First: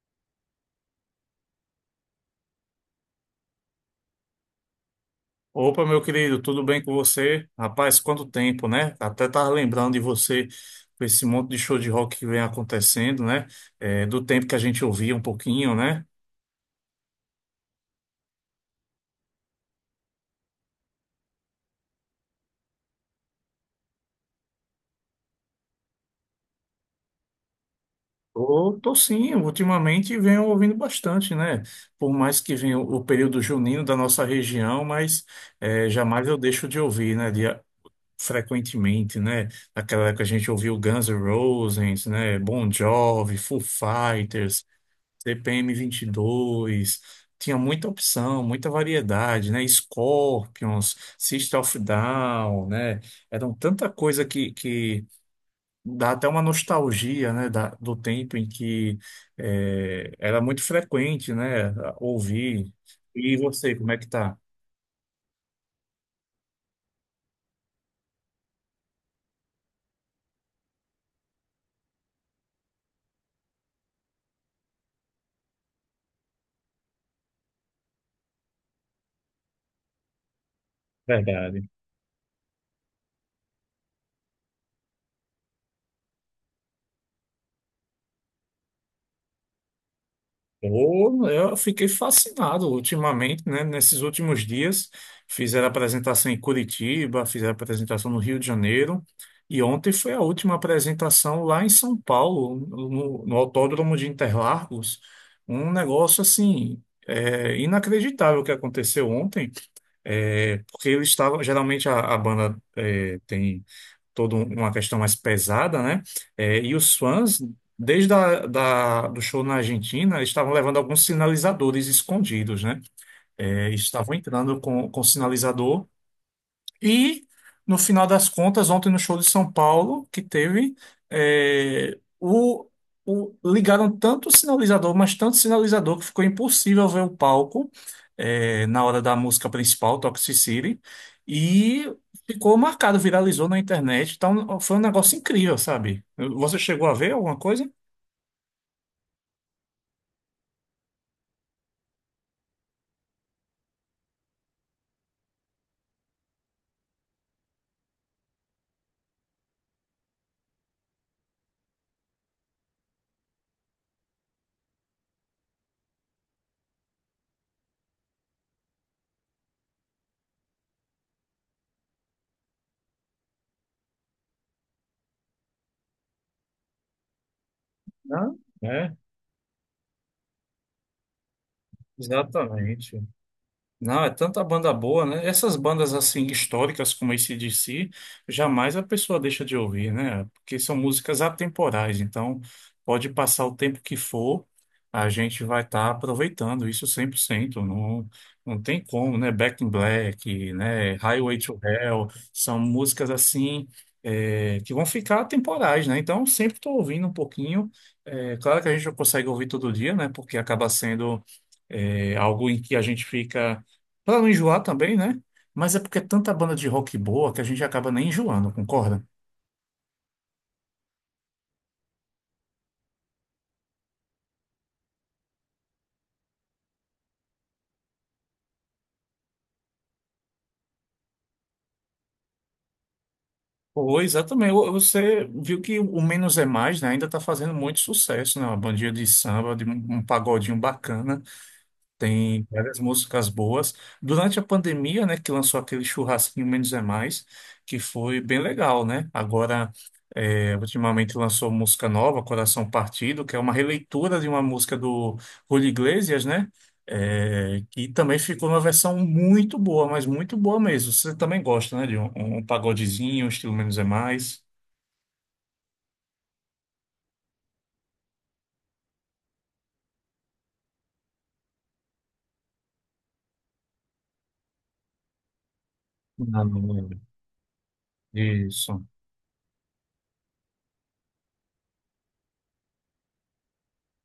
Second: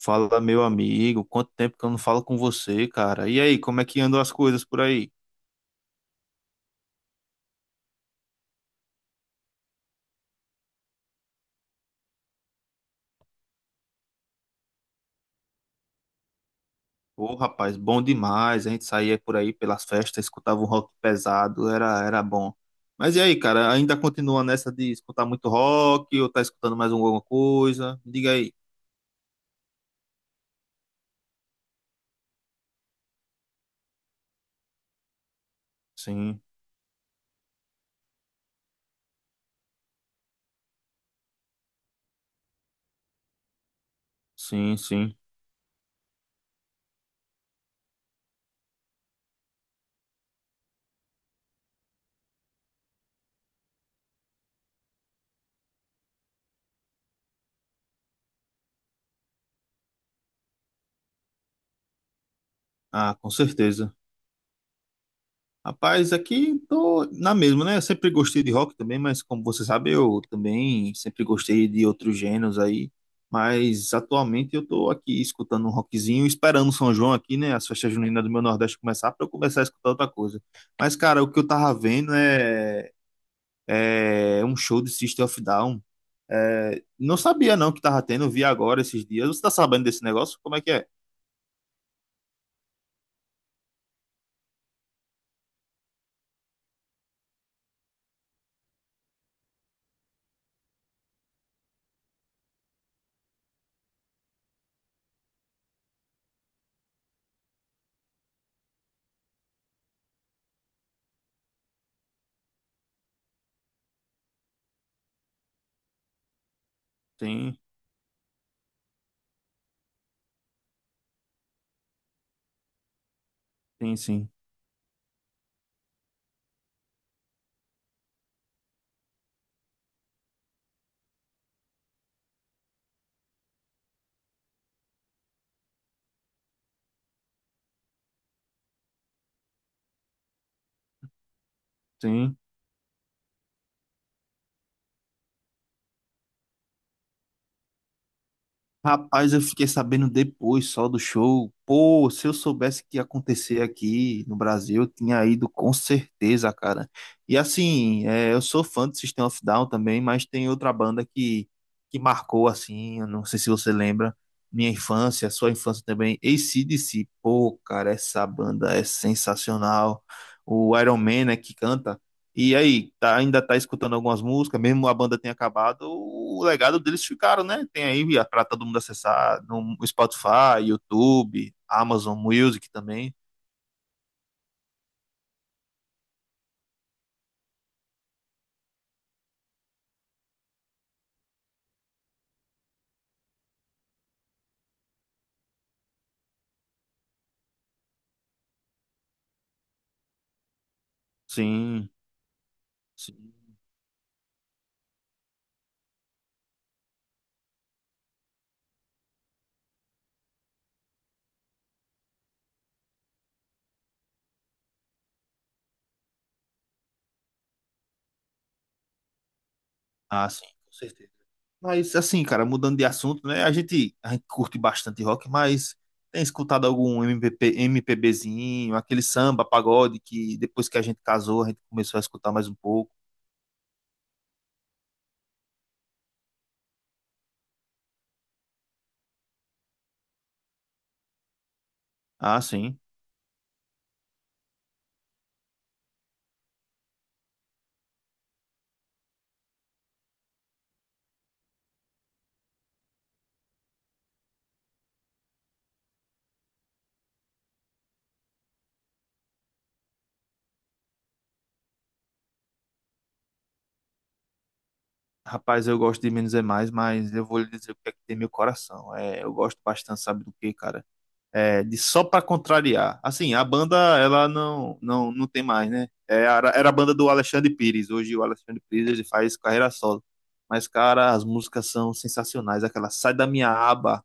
Fala, meu amigo, quanto tempo que eu não falo com você, cara? E aí, como é que andam as coisas por aí? Opa, meu querido, tudo bem com você? Rapaz, quanto tempo, né? Até tava lembrando de você com esse monte de show de rock que vem acontecendo, né? É, do tempo que a gente ouvia um pouquinho, né? Ô, rapaz, bom demais. A gente saía por aí pelas festas, escutava um rock pesado, era bom. Mas e aí, cara, ainda continua nessa de escutar muito rock ou tá escutando mais alguma coisa? Me diga aí. Tô sim, ultimamente venho ouvindo bastante, né? Por mais que venha o período junino da nossa região, mas é, jamais eu Sim, deixo de ouvir, né? De, frequentemente, né? Naquela época a gente ouviu Guns N' Roses, né? Bon Jovi, Foo Fighters. sim, sim. CPM 22, tinha muita opção, muita variedade, né? Scorpions, System of Down, né? Eram tanta coisa que dá até uma nostalgia, né? Do tempo em que era muito frequente, né? Ouvir. Ah, com E você, como certeza. é que tá? Rapaz, aqui tô na mesma, né? Eu sempre gostei de rock também, mas como você sabe, eu também sempre gostei de outros gêneros aí. Mas atualmente eu tô aqui escutando um rockzinho, esperando o São João aqui, né? As festas juninas do meu Nordeste começar para eu começar a escutar outra coisa. Mas, cara, o que eu Verdade. tava vendo é um show de System of Down. É, não sabia não que tava tendo, eu vi agora esses dias. Você tá sabendo desse negócio? Como é que é? Pô, eu fiquei fascinado ultimamente, né? Nesses últimos dias, fizeram apresentação em Curitiba, fizeram apresentação no Rio de Janeiro, e ontem foi a última apresentação lá em São Paulo, no Autódromo de Interlagos. Um negócio assim, é, inacreditável que aconteceu ontem, é, porque eles estavam, geralmente a banda é, tem toda uma questão mais pesada, né? É, e os fãs, Sim, desde do show na Argentina, eles estavam levando alguns sinalizadores escondidos, né? É, sim, estavam sim, entrando com sinalizador e, no final das contas, ontem no show de São Paulo, que teve, é, ligaram tanto o sinalizador, mas tanto sinalizador, que ficou impossível ver o palco, é, na hora da música principal, Toxicity, e sim. ficou marcado, viralizou na internet. Então, foi um negócio incrível, sabe? Você chegou a ver alguma coisa? Rapaz, eu fiquei sabendo depois só do show. Pô, se eu soubesse que ia acontecer aqui no Brasil, eu tinha ido com certeza, cara. E assim, é, eu sou fã do System of a Down também, mas tem outra banda que marcou, assim, eu não sei se você lembra, minha infância, sua infância também, AC/DC. Pô, cara, essa banda é sensacional. O Iron Man, né, que canta. E aí, ainda tá escutando algumas músicas, mesmo a banda tenha acabado, o legado deles ficaram, né? Tem Não, pra todo mundo é, acessar no Spotify, YouTube, Amazon Music exatamente. também. Não, é tanta banda boa, né? Essas bandas assim históricas como AC/DC, jamais a pessoa deixa de ouvir, né? Porque são músicas atemporais, então pode passar o tempo que for, a gente vai estar aproveitando isso 100% não, não tem como, né? Back in Black, né? Highway to Sim, Hell, são músicas sim. assim é, que vão ficar atemporais, né? Então sempre estou ouvindo um pouquinho. É, claro que a gente não consegue ouvir todo dia, né? Porque acaba sendo é, algo em que a gente fica pra não enjoar também, né? Mas é porque é tanta banda de rock boa que a gente acaba nem enjoando, concorda? Ah, sim, com certeza. Mas assim, cara, mudando de assunto, né? A gente curte bastante rock, mas tem escutado algum MPB, MPBzinho, aquele samba, pagode que depois que a gente casou, a gente começou a escutar mais um pouco. Pois, exatamente. Você viu que o Menos é Mais, né? Ainda está fazendo muito sucesso, né? Uma bandinha de samba, de um pagodinho bacana. Ah, Tem várias sim. músicas boas. Durante a pandemia, né? Que lançou aquele churrasquinho Menos é Mais, que foi bem legal, né? Agora. É, ultimamente lançou música nova, Coração Partido, que é uma releitura de uma música do Julio Iglesias, né? É, que também ficou uma versão muito boa, mas muito boa mesmo. Você também gosta, né? De um pagodezinho, um estilo menos é mais. Rapaz, eu gosto de menos é mais, mas eu vou lhe dizer o que é que tem meu coração. É, eu gosto bastante, sabe do que, cara? É, de só pra contrariar. Assim, a banda, ela não tem mais, né? É, Ah, era não a banda lembro. do Alexandre Pires. Hoje o Alexandre Isso. Pires ele faz carreira solo. Mas, cara, as músicas são sensacionais. Aquela Sai da Minha Aba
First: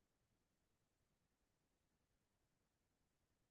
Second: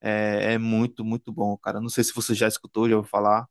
é muito, muito bom, cara. Não sei se você já escutou, já ouviu falar.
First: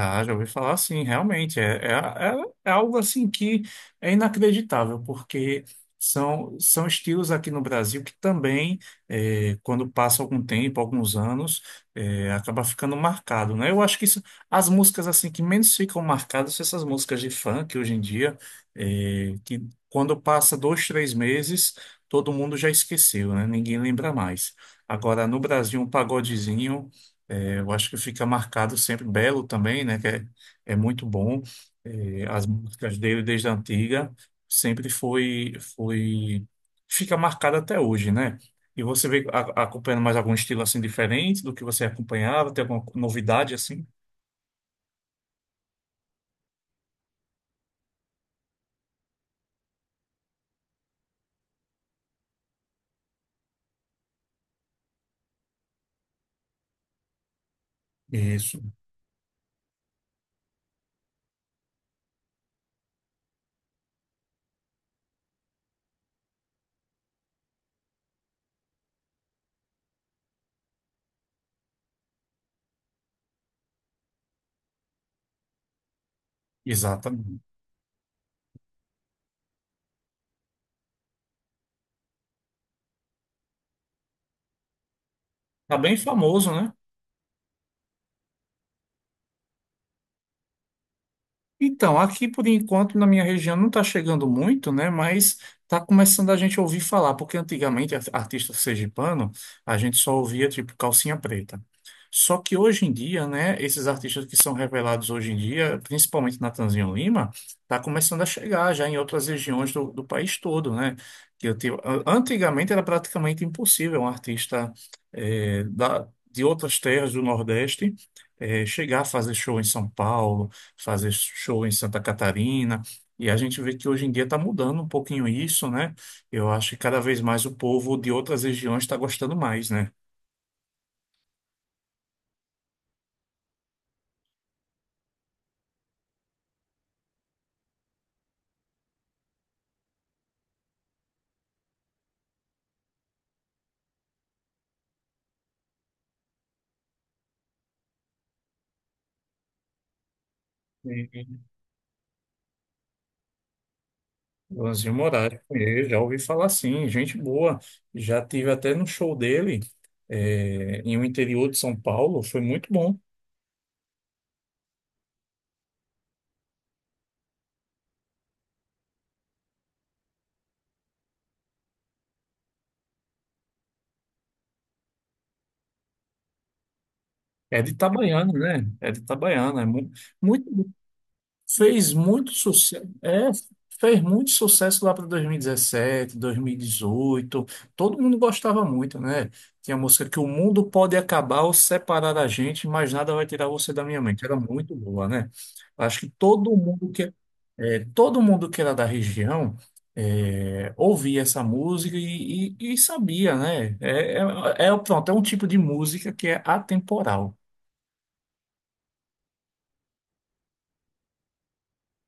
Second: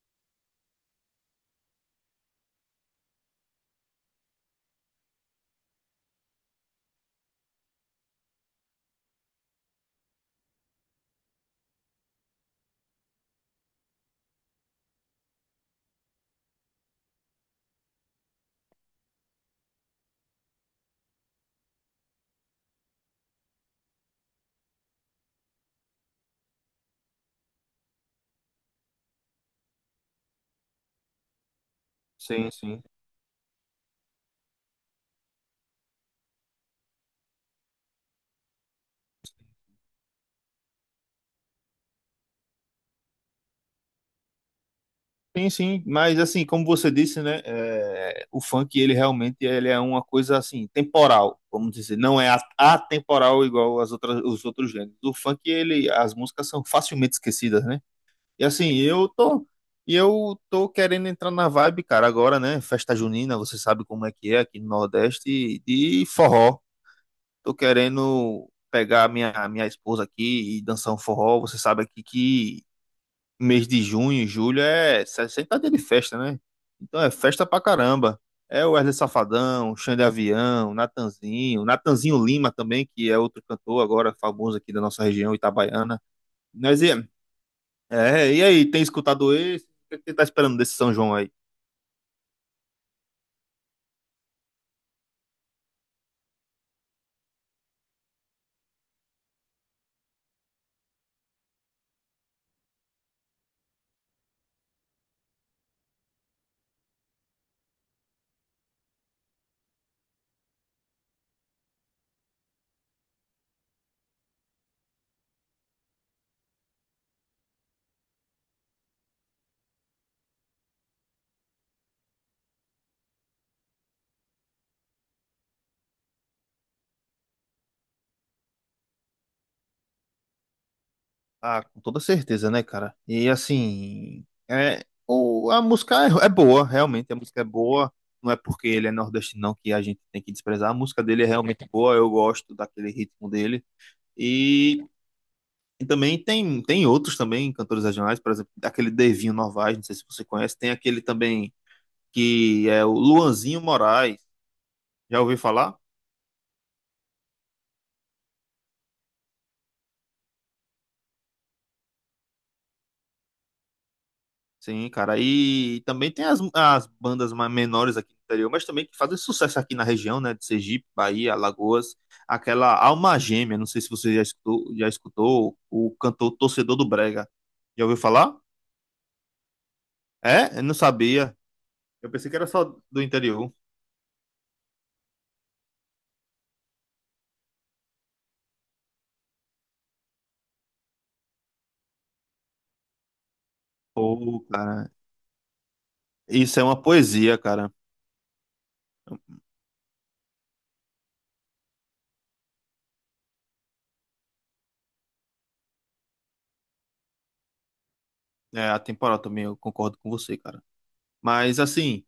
Ah, já ouvi falar assim, realmente. É, é algo assim que é inacreditável, porque são estilos aqui no Brasil que também, quando passa algum tempo, alguns anos, acaba ficando marcado, né? Eu acho que isso- As músicas assim que menos ficam marcadas são essas músicas de funk hoje em dia, que quando passa 2, 3 meses, todo mundo já esqueceu, né? Ninguém lembra mais. Agora, no Brasil, um pagodezinho. É, eu acho que fica marcado sempre Belo também, né? Que é, é muito bom. É, as Sim, sim. músicas dele desde a antiga sempre foi, foi fica marcado até hoje, né? E você vem acompanhando mais algum estilo assim diferente do que você acompanhava? Tem alguma novidade assim? Sim, sim, mas assim, como você disse, né, é, o funk, ele realmente ele é uma coisa assim, temporal, vamos dizer, não é atemporal igual as outras, os outros gêneros. O funk, ele, as músicas são facilmente esquecidas, né? E Isso, assim, e eu tô querendo entrar na vibe, cara, agora, né, festa junina, você sabe como é que é aqui no Nordeste, de forró. Tô querendo pegar a minha esposa aqui e dançar um forró, você sabe aqui que mês de junho, julho é 60 dias de festa, né? Então é exatamente. festa pra caramba. É o Wesley Safadão, Xande Avião, Natanzinho Lima também, que é outro cantor agora famoso aqui da nossa região, Tá bem Itabaiana. famoso, né? Mas e, e aí, tem escutado esse? O que você tá esperando desse São João aí? Então, aqui por enquanto na minha região não está chegando muito, né? Mas está começando a gente ouvir falar, porque antigamente artista sergipano a gente só ouvia tipo calcinha preta. Só que hoje em dia, né? Esses artistas que são revelados hoje em dia, principalmente Natanzinho Lima, está começando a chegar já em outras regiões do país todo, né? Que eu tive- an- Antigamente era praticamente impossível um artista de outras terras do Nordeste chegar a fazer show em São Paulo, fazer show em Santa Catarina. E a gente vê que hoje em dia está mudando um pouquinho isso, né? Eu acho que cada vez mais o povo de outras regiões está gostando mais, né? Ah, com toda certeza, né, cara? E assim, é, a música é boa, realmente, a música é boa. Não é porque ele é nordestino não que a gente tem que desprezar. A música dele é realmente boa, eu gosto daquele ritmo dele. E também tem outros também, cantores regionais, por exemplo, aquele Devinho Novaes, não sei se você conhece, tem aquele Sim. também que é o Luanzinho Moraes, Lanzinho já ouviu Moraes, falar? eu já ouvi falar assim, gente boa. Já tive até no show dele, é, em um interior de São Paulo, foi muito bom. Sim, cara, e também tem as bandas mais menores aqui do interior, mas também que fazem sucesso aqui na região, né, de Sergipe, Bahia, Alagoas, aquela Alma Gêmea, não sei se você já escutou o cantor Torcedor do Brega, É de já ouviu Itabaiana, falar? né? É de Itabaiana, muito, É? Eu não sabia, fez eu muito pensei que era só sucesso, do é, interior. fez muito sucesso lá para 2017, 2018. Todo mundo gostava muito, né? Tinha a música que o mundo pode acabar ou separar a gente, mas nada vai tirar você da minha mente. Era Pô, muito cara, boa, né? Acho que todo isso é uma mundo que poesia, cara. Era da região é, ouvia essa música e sabia, né? Pronto, é um tipo de música que é atemporal. É, a temporada também, eu concordo com você, cara. Mas, assim,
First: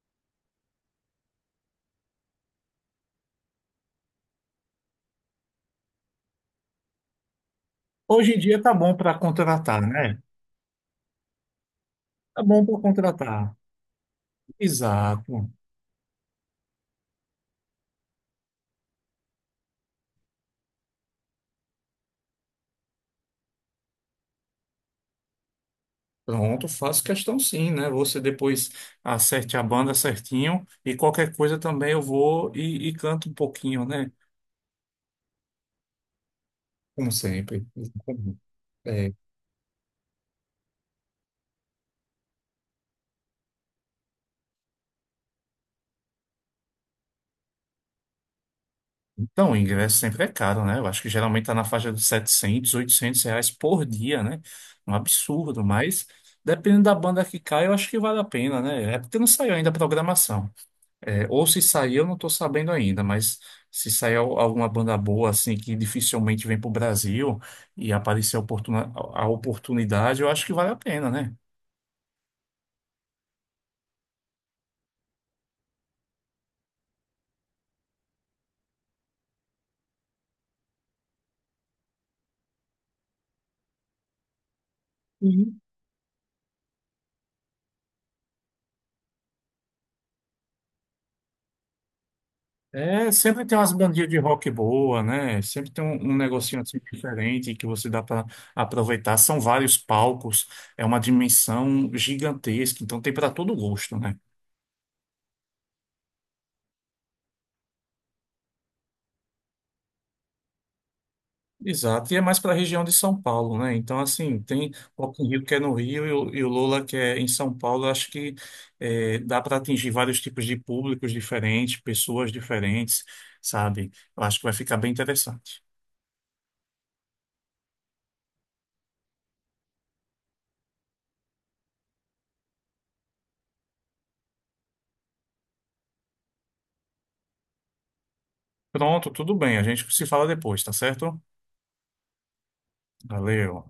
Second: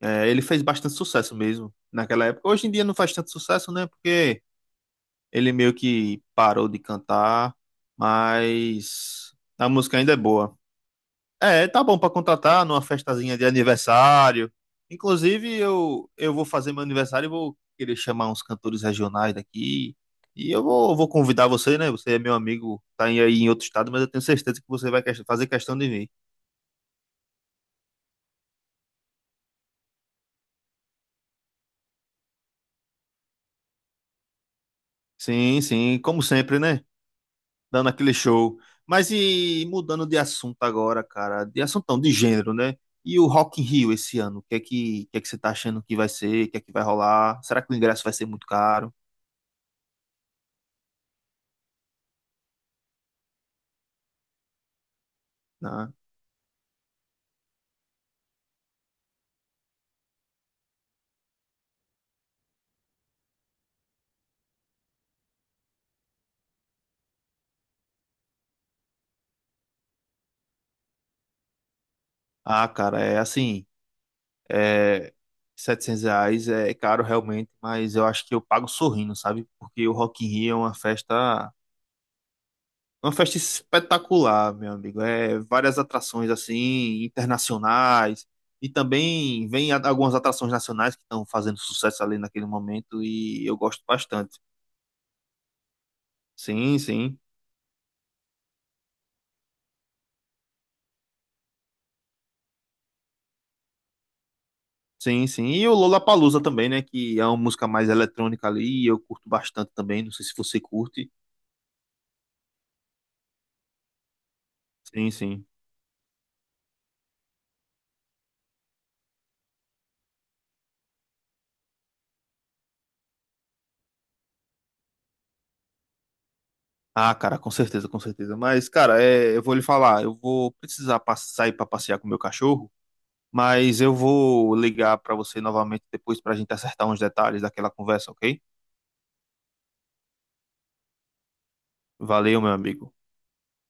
é, ele fez bastante sucesso mesmo naquela época. Hoje em dia não faz tanto sucesso, né? Porque ele meio que parou de cantar, Hoje em dia tá bom para mas a contratar, música ainda é né? boa. É, tá bom pra Tá bom contratar para numa festazinha de contratar. aniversário. Exato. Inclusive, eu vou fazer meu aniversário e vou querer chamar uns cantores regionais daqui. E eu vou convidar você, né? Você é meu amigo, tá aí em outro estado, mas eu tenho certeza que você vai fazer questão de vir. Pronto, faço questão sim, né? Você depois acerte a banda certinho e qualquer coisa também eu vou e canto um pouquinho, né? Sim, sim, como sempre, né? Como sempre. Dando aquele show. Mas É, e mudando de assunto agora, cara, de assunto não, de gênero, né? E o Rock in Rio esse ano, o que é que você tá achando que vai ser, o que é que vai rolar? Será que o ingresso vai ser muito caro? então, o ingresso sempre é caro, né? Eu acho que geralmente está na faixa dos 700, 800 reais por dia, né? Um absurdo, Né? mas dependendo da banda que cai, eu acho que vale a pena, né? É porque não saiu ainda a programação. É, ou se sair, eu não estou sabendo ainda, mas se sair alguma banda boa, assim, que dificilmente vem para o Brasil e aparecer a oportunidade, eu acho que vale a pena, né? Ah, cara, é assim, é, R$ 700 é caro realmente, mas eu acho que eu pago sorrindo, sabe? Porque o Rock in Rio é uma festa. Uma festa espetacular, meu amigo. É várias atrações assim internacionais e também vem algumas atrações nacionais que estão fazendo sucesso ali naquele momento É, sempre e tem eu umas gosto bandinhas de bastante. rock boa, né? Sempre tem um negocinho assim Sim, sim. diferente que você dá para aproveitar. São vários palcos, é uma dimensão gigantesca, então tem para todo gosto, né? Sim, sim. E o Lollapalooza também, né, que é uma música mais eletrônica ali e eu curto bastante também, não sei se você curte. Exato, e é mais para a região de São Paulo, né? Então, assim, tem o Sim, Rock in Rio sim. que é no Rio e o Lola que é em São Paulo. Eu acho que dá para atingir vários tipos de públicos diferentes, pessoas diferentes, sabe? Eu acho que vai ficar bem interessante. Ah, cara, com certeza, com certeza. Mas, cara, é, eu vou lhe falar, eu vou precisar sair para passear com o meu cachorro. Mas eu vou ligar para você novamente depois para a gente acertar uns detalhes daquela conversa, ok? Pronto, tudo bem, a gente se fala depois, tá certo? Valeu, meu amigo. Valeu.